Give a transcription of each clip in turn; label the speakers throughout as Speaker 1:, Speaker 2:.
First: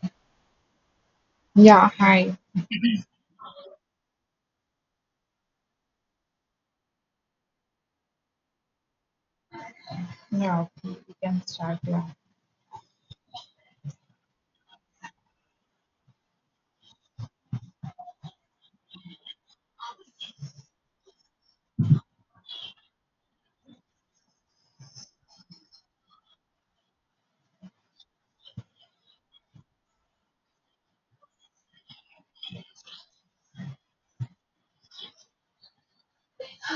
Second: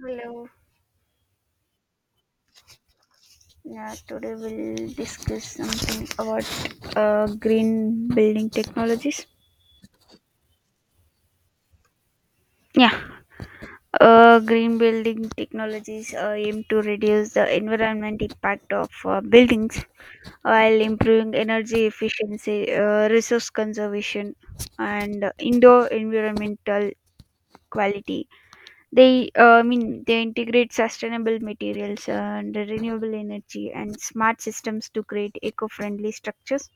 Speaker 1: Hello.
Speaker 2: Yeah, hi.
Speaker 1: Yeah, Today we'll discuss something about green building technologies.
Speaker 2: Yeah, okay, we can start. Yeah.
Speaker 1: Yeah, Green building technologies aim to reduce the environment impact of buildings while improving energy efficiency, resource conservation, and indoor environmental quality. They integrate sustainable materials and renewable energy and smart systems to create eco-friendly structures,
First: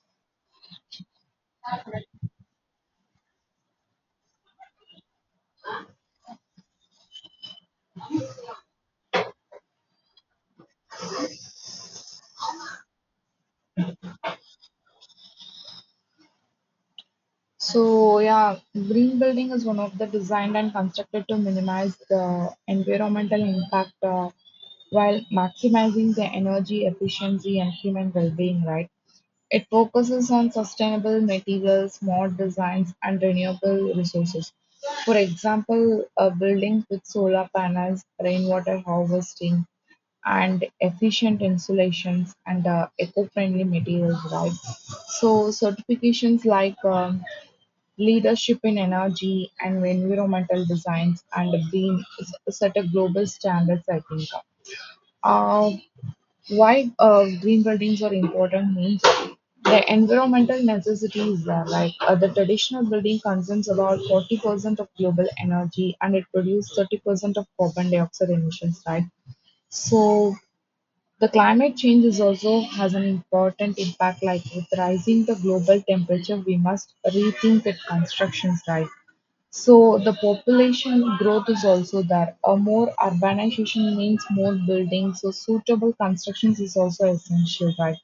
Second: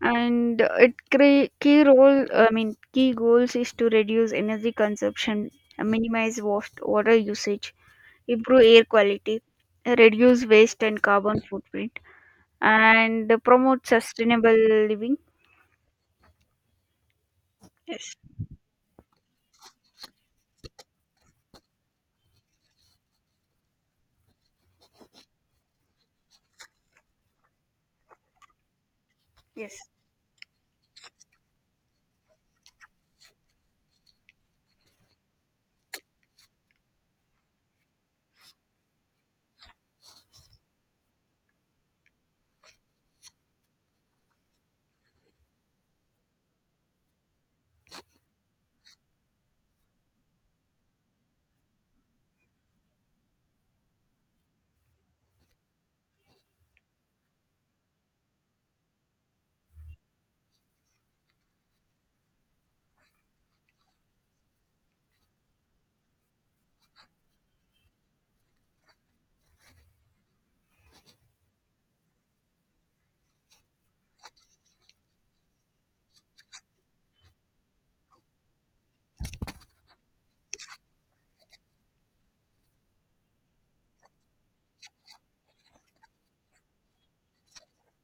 Speaker 1: and it cre- key role I mean key goals is to reduce energy consumption, minimize waste water usage, improve air quality, reduce waste and carbon footprint, and promote sustainable living. Yes.
Speaker 2: So yeah, green building is one of the designed and constructed to minimize the environmental impact, while maximizing the energy efficiency and human well-being, right? It
Speaker 1: Yes.
Speaker 2: focuses on sustainable materials, smart designs, and renewable resources. For example, buildings with solar panels, rainwater harvesting, and efficient insulations and eco-friendly materials, right? So certifications like Leadership in energy and environmental designs and green set a global standards, I think. Uh, why green buildings are important means the environmental necessities are like, the traditional building consumes about 40% of global energy and it produces 30% of carbon dioxide emissions, right? So the climate change is also has an important impact. Like with rising the global temperature, we must rethink the constructions, right? So the population growth is also there. A more urbanization means more buildings, so suitable constructions is also essential, right?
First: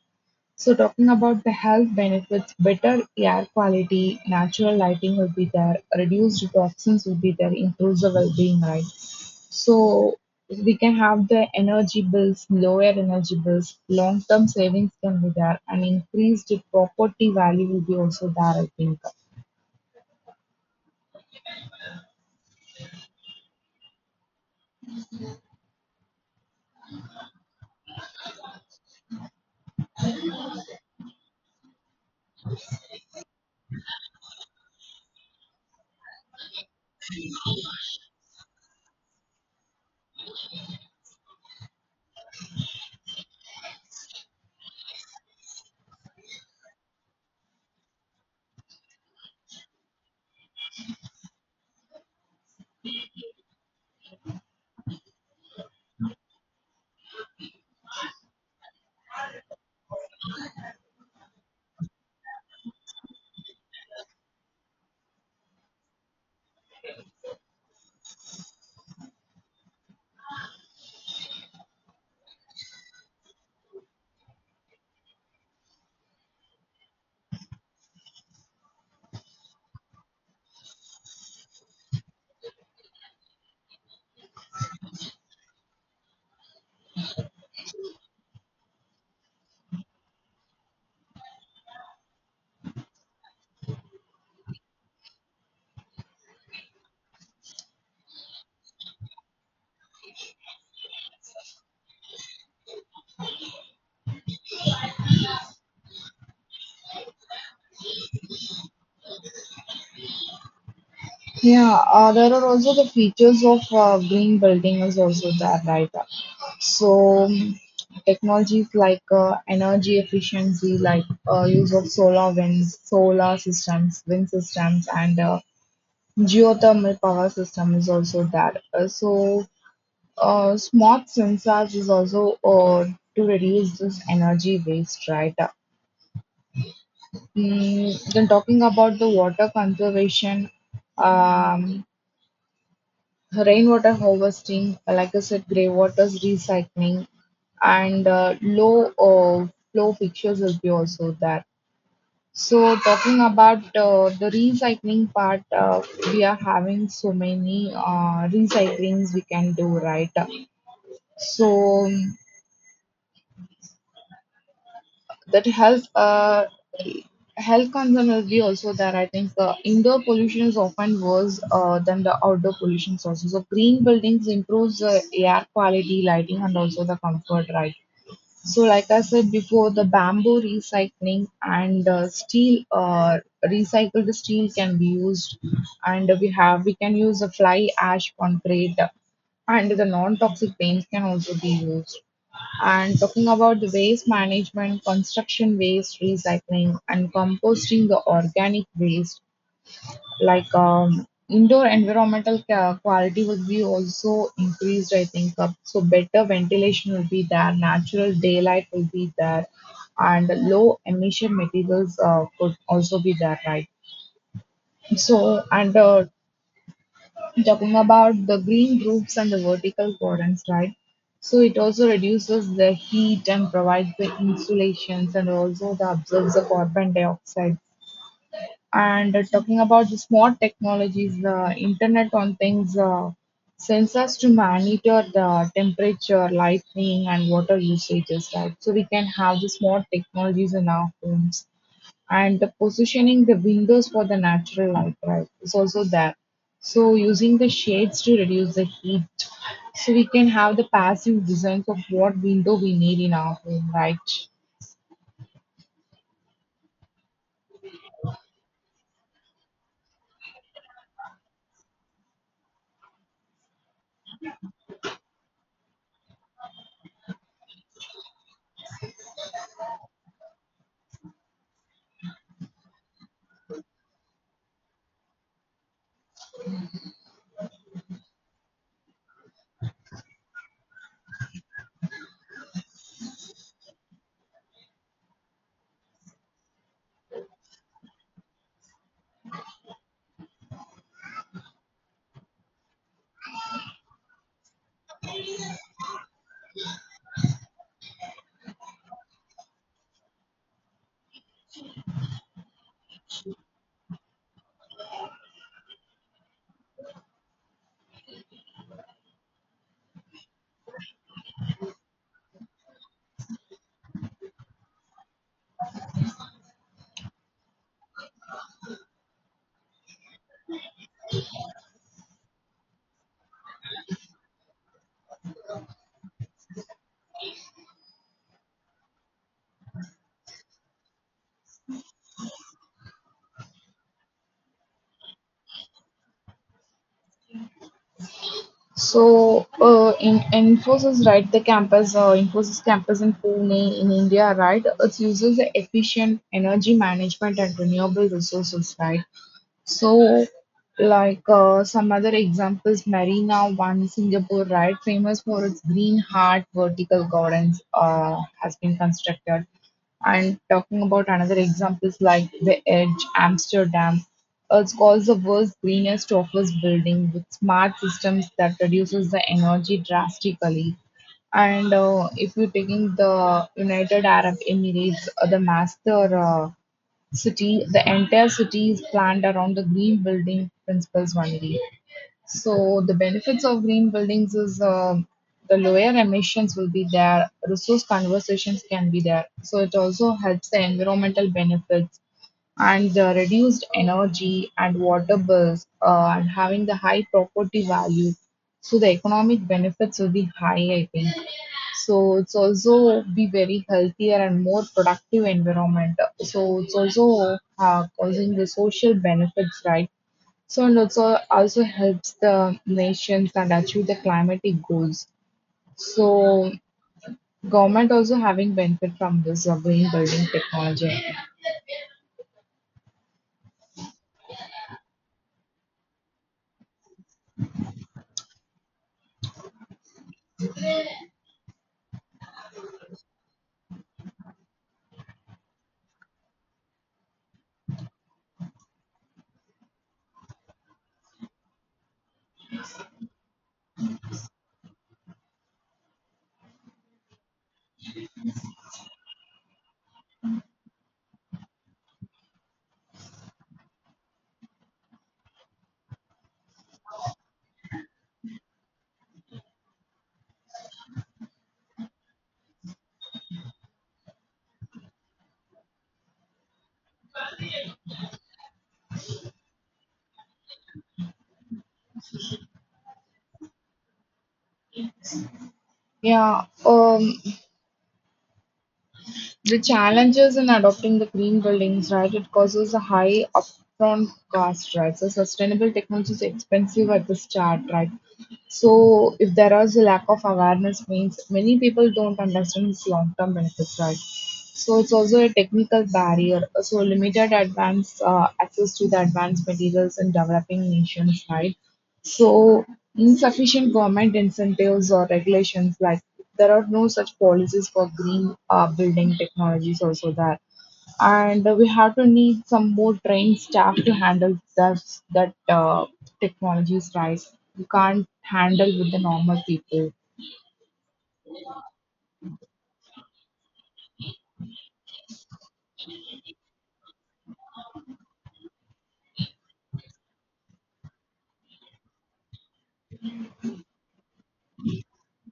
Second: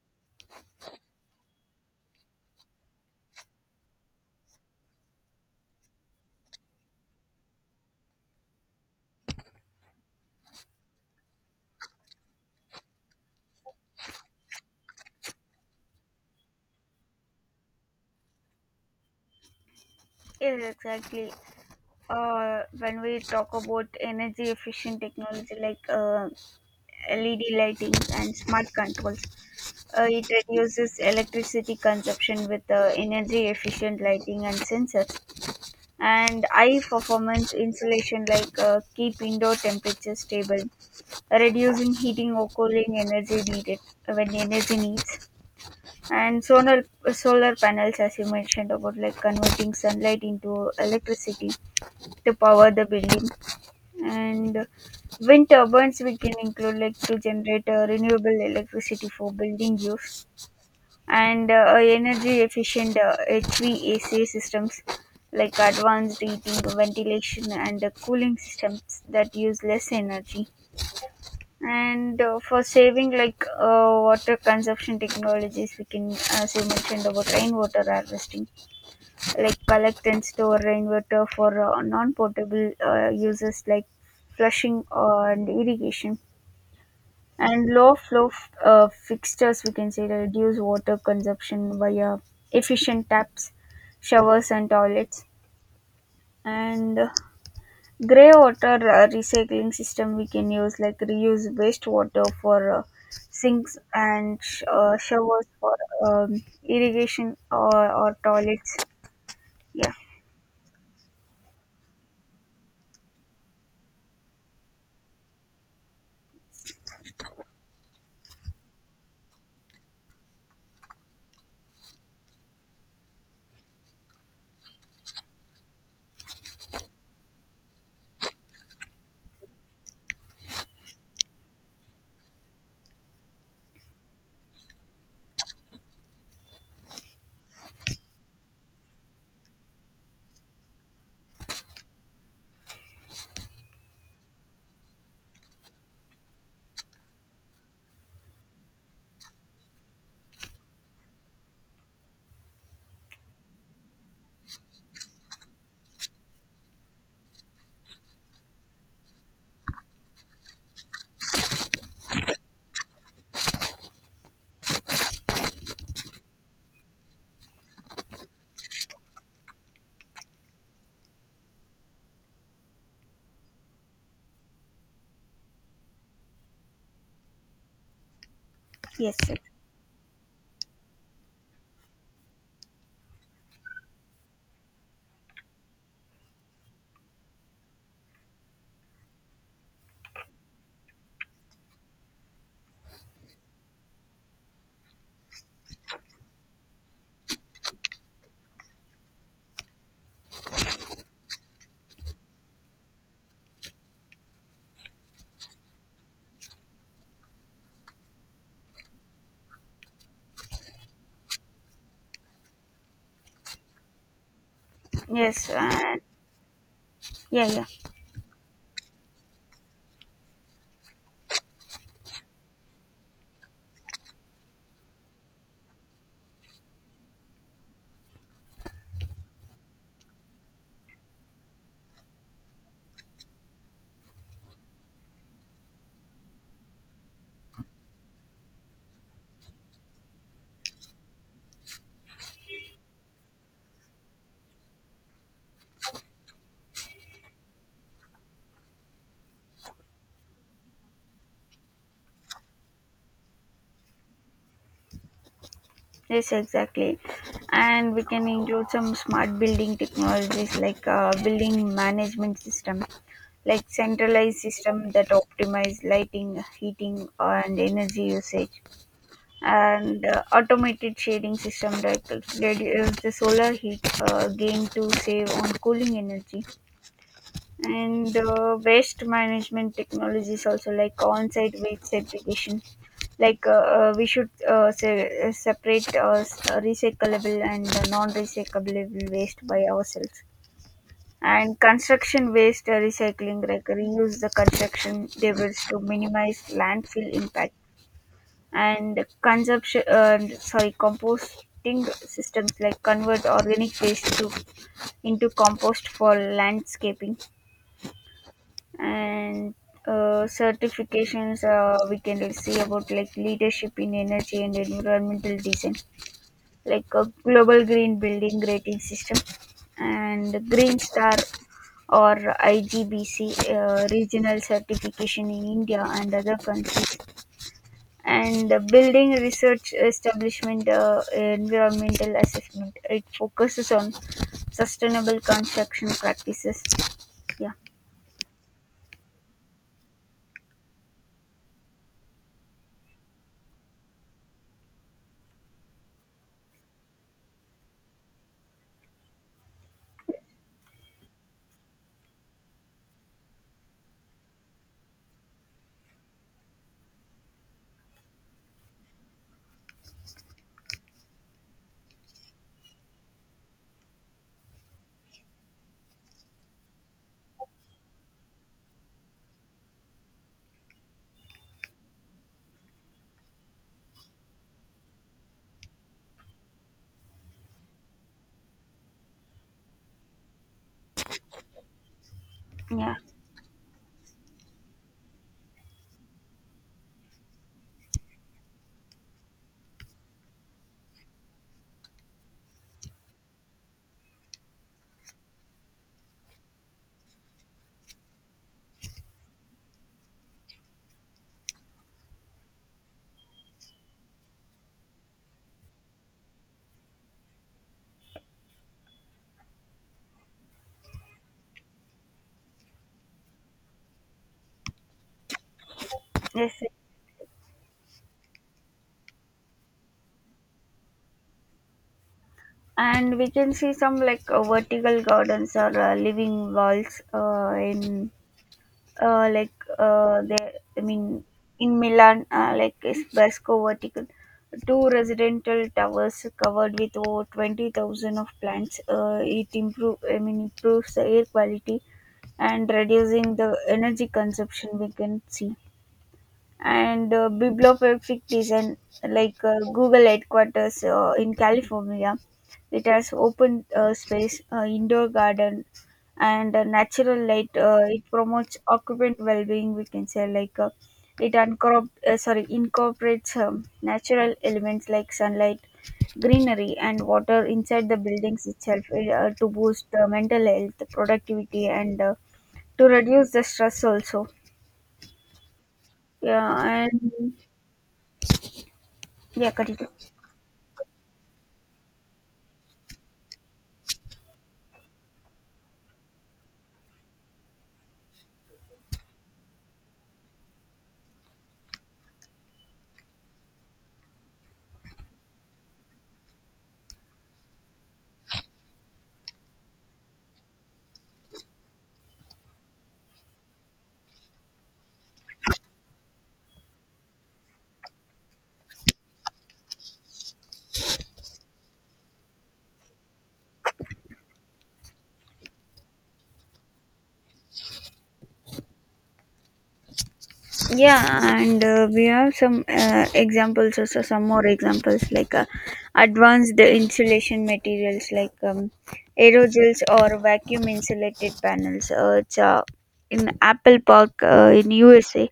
Speaker 2: So talking about the health benefits, better air quality, natural lighting will be there, reduced toxins will be there, improves the well-being, right? So we can have the energy bills, lower energy bills, long-term savings can be there, and increased property value will be also there, I think.
Speaker 1: Yes, exactly. When we talk about energy efficient technology like led lighting and smart controls, it reduces electricity consumption with energy efficient lighting and sensors, and high performance insulation like keep indoor temperature stable, reducing heating or cooling energy needed when energy needs. And solar panels, as you mentioned, about like converting sunlight into electricity to power the building. And wind turbines we can include, like, to generate renewable electricity for building use. And energy efficient HVAC systems, like advanced heating, ventilation, and cooling systems that use less energy. And for saving, like water consumption technologies, we can, as you mentioned, about rainwater harvesting, like collect and store rainwater for non-potable uses like flushing and irrigation. And low flow fixtures, we can say, reduce water consumption via efficient taps, showers and toilets. And gray water recycling system we can use, like reuse wastewater for showers for irrigation or toilets. Yeah.
Speaker 2: Yeah, there are also the features of green building is also there, right? So technologies like, energy efficiency, like, use of solar winds, solar systems, wind systems, and geothermal power system is also there. So smart sensors is also to reduce this energy waste, right? Mm, then talking about the water conservation. Um, Rainwater harvesting, like I said, grey waters recycling, and low flow fixtures will be also there. So talking about the recycling part, we are having so many recyclings we can do, right? So that helps. Health concern will be also that, I think. The indoor pollution is often worse than the outdoor pollution sources. So green buildings improves the air quality, lighting, and also the comfort, right? So, like I
Speaker 1: Yes,
Speaker 2: said
Speaker 1: sir.
Speaker 2: before, the bamboo recycling and steel, recycled steel can be used, and we can use a fly ash concrete, and the non-toxic paints can also be used. And talking about the waste management, construction waste recycling, and composting the organic waste, like indoor environmental quality will be also increased, I think. So better ventilation will be there, natural daylight will be there, and low emission materials could also be there, right? so
Speaker 1: Yes.
Speaker 2: and
Speaker 1: And
Speaker 2: uh,
Speaker 1: yeah, yeah.
Speaker 2: talking about the green roofs and the vertical gardens, right? So it also reduces the heat and provides the insulations and also the absorbs the carbon dioxide. And talking about the smart technologies, the Internet on Things sensors to monitor the temperature, lighting, and water usages, right? So we can have the smart technologies in our homes. And the positioning the windows for the natural light, right, is also there. So using the shades to reduce the heat. So we can have the passive designs of what window we need in our home, right?
Speaker 1: Yes, exactly. And we can include some smart building technologies like building management system, like centralized system that optimize lighting, heating, and energy usage, and automated shading system that reduce the solar heat gain to save on cooling energy. And waste management technologies also, like on-site waste segregation, like we should separate recyclable and non-recyclable waste by ourselves. And construction waste recycling, like reuse the construction debris to minimize landfill impact. And consumption sorry composting systems, like convert organic waste to into compost for landscaping. And certifications we can see about, like leadership in energy and environmental design, like a global green building rating system. And green star, or igbc, regional certification in india and other countries. And the building research establishment environmental assessment, it focuses on sustainable construction practices. Yeah.
Speaker 2: So, in Infosys, right, the campus, Infosys campus in Pune in India, right, it uses the efficient energy management and renewable resources, right? So, like some other examples, Marina One, Singapore, right, famous for its green heart vertical gardens, has been constructed. And talking about another examples like the Edge, Amsterdam, it's called the world's greenest office building with smart systems that reduces the energy drastically. And if you're taking the United Arab Emirates, the master. City, the entire city is planned around the green building principles only. So
Speaker 1: Yeah.
Speaker 2: the benefits of green buildings is, the lower emissions will be there, resource conversations can be there. So it also helps the environmental benefits and the reduced energy and water bills, and having the high property value. So the economic benefits will be high, I think. So it's also be very healthier and more productive environment. So it's also causing the social benefits, right? So and also helps the nations and achieve the climatic goals. So
Speaker 1: Yes,
Speaker 2: government also having benefit from this green building technology.
Speaker 1: and we can see some, like vertical gardens or living walls in like there I mean in milan, like is basco vertical, two residential towers covered with over 20,000 of plants. It improve I mean improves the air quality and reducing the energy consumption, we can see. And bibliographic design, like google headquarters in california, it has open space, indoor garden, and natural light. It promotes occupant well-being, we can say. Like it uncorp- sorry incorporates natural elements like sunlight, greenery and water inside the buildings itself to boost mental health, productivity, and to reduce the stress also.
Speaker 2: Yeah.
Speaker 1: Yeah. And yeah,
Speaker 2: The
Speaker 1: continue.
Speaker 2: challenges in adopting the green buildings, right? It causes a high upfront cost, right? So sustainable technology is expensive at the start, right? So if there is a lack of awareness, means many people don't understand its long-term benefits, right? So it's also a technical barrier. So limited advance access to the advanced materials in developing nations, right? So, insufficient government incentives or regulations, like there are no such policies for green building technologies also there. And we have to need some more trained staff to handle that, that technologies, right? You can't handle with the normal people.
Speaker 1: Yeah, and we have some examples also, some more examples like advanced insulation materials like aerogels or vacuum insulated panels. It's in apple park in usa.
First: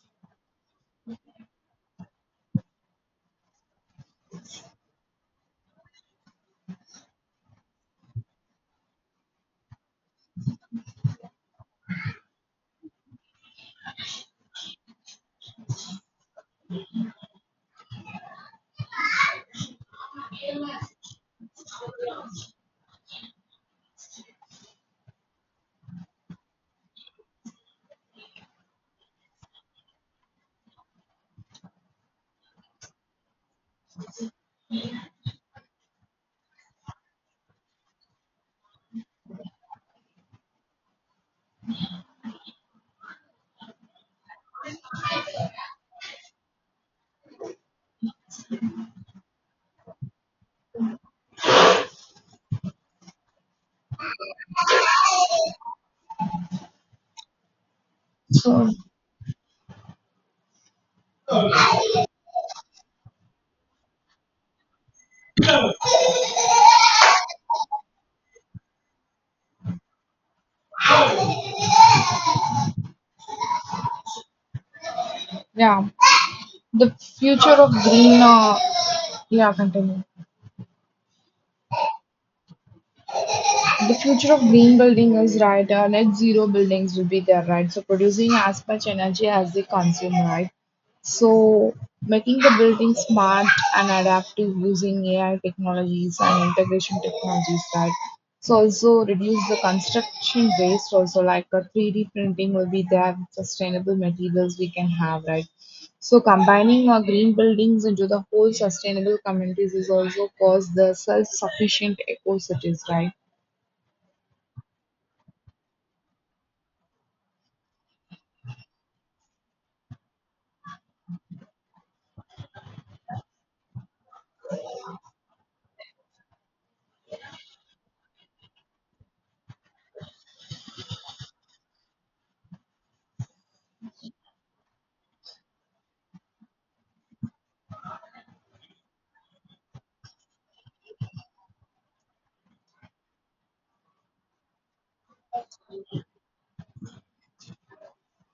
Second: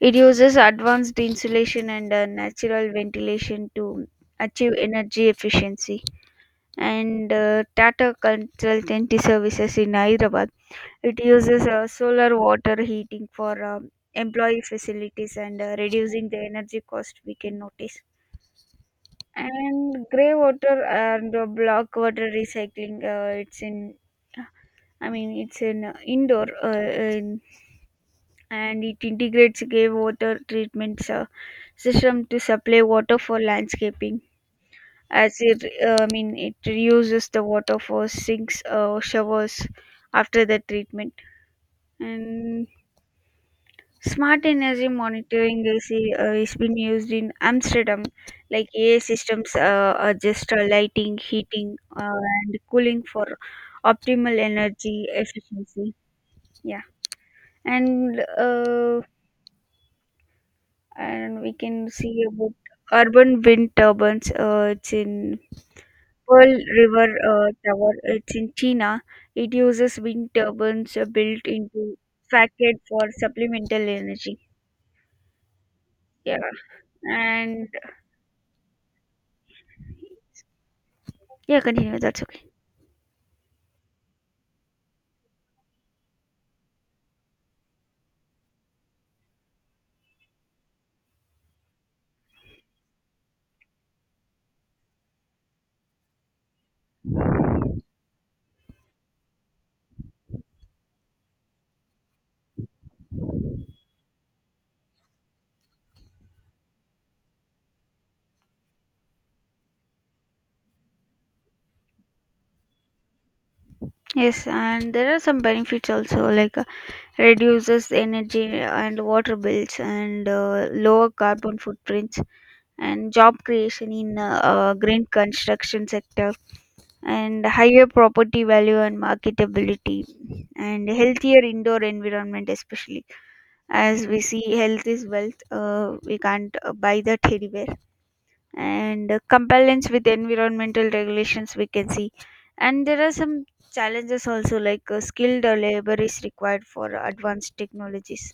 Speaker 1: It uses advanced insulation and natural ventilation to achieve energy efficiency. And tata consultancy services in hyderabad, it uses solar water heating for employee facilities and reducing the energy cost, we can notice. And grey water and black water recycling, it's in and it integrates grey water treatment system to supply water for landscaping. As it, I mean, It reuses the water for sinks or showers after the treatment. And smart energy monitoring is been used in Amsterdam, like AI systems adjust lighting, heating, and cooling for optimal energy efficiency. Yeah, and
Speaker 2: So,
Speaker 1: uh, and we can see about urban wind turbines. It's in Pearl River Tower. It's in China. It uses wind turbines built into facade for supplemental energy.
Speaker 2: yeah,
Speaker 1: Yeah.
Speaker 2: the future
Speaker 1: And
Speaker 2: of green, yeah, continue.
Speaker 1: yeah, continue. That's okay.
Speaker 2: The future of green building is right, net zero buildings will be there, right? So producing as much energy as they consume, right? So making the building smart and adaptive using AI technologies and integration technologies, right? So also reduce the construction waste also like a 3D printing will be there, sustainable materials we can have, right? So combining our green buildings into the whole sustainable communities is also cause the self-sufficient eco cities, right?
Speaker 1: Yes, and there are some benefits also, like reduces energy and water bills and lower carbon footprints, and job creation in green construction sector, and higher property value and marketability, and healthier indoor environment, especially as we see health is wealth. We can't buy that anywhere. And compliance with environmental regulations, we can see. And there are some challenges also, like skilled labor is required for advanced technologies,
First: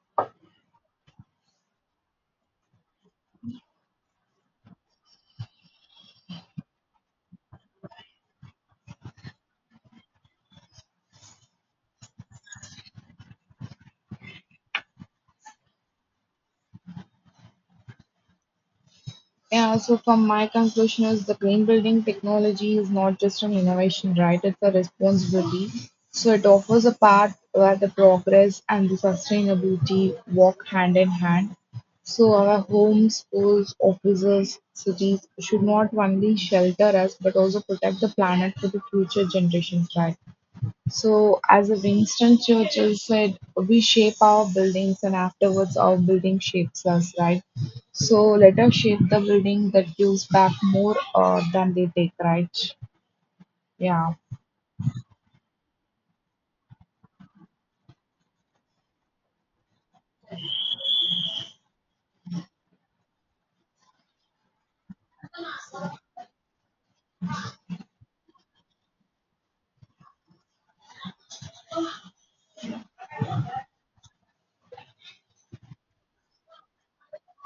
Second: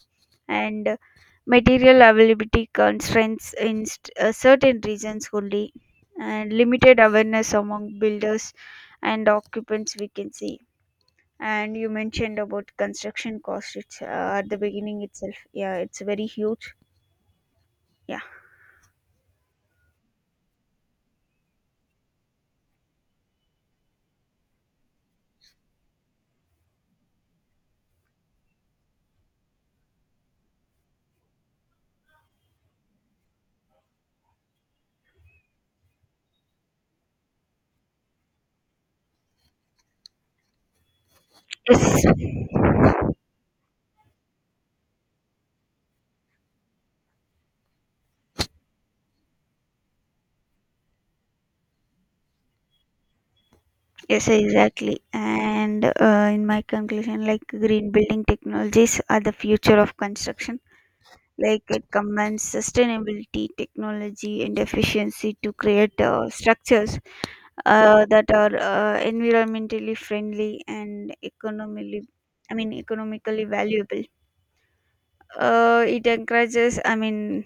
Speaker 1: and material availability constraints in certain regions only, and limited awareness among builders and occupants, we can see. And you mentioned about construction cost, it's at the beginning itself, yeah, it's very huge. Yeah.
Speaker 2: Yeah, so from my conclusion is the green building technology is not just an innovation, right? It's a responsibility. So it offers a path where the progress and the sustainability walk hand in hand. So our homes, schools, offices, cities should not only shelter us but also protect the planet for the future generations, right? So, as
Speaker 1: Yes.
Speaker 2: Winston Churchill said, we shape our buildings and afterwards our building shapes us, right? So, let us shape the building that gives back more than they take, right? Yeah.
Speaker 1: Yes, exactly. And in my conclusion, like green building technologies are the future of construction. Like it combines sustainability, technology, and efficiency to create structures that are environmentally friendly and economically valuable. It encourages, I mean,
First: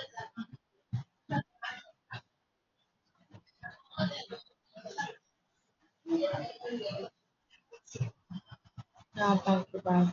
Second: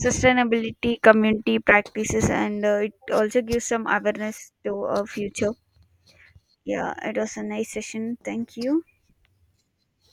Speaker 1: Sustainability, community practices, and it also gives some awareness to our future. Yeah, it was a nice session. Thank you.
Speaker 2: Yeah, thank you, bye.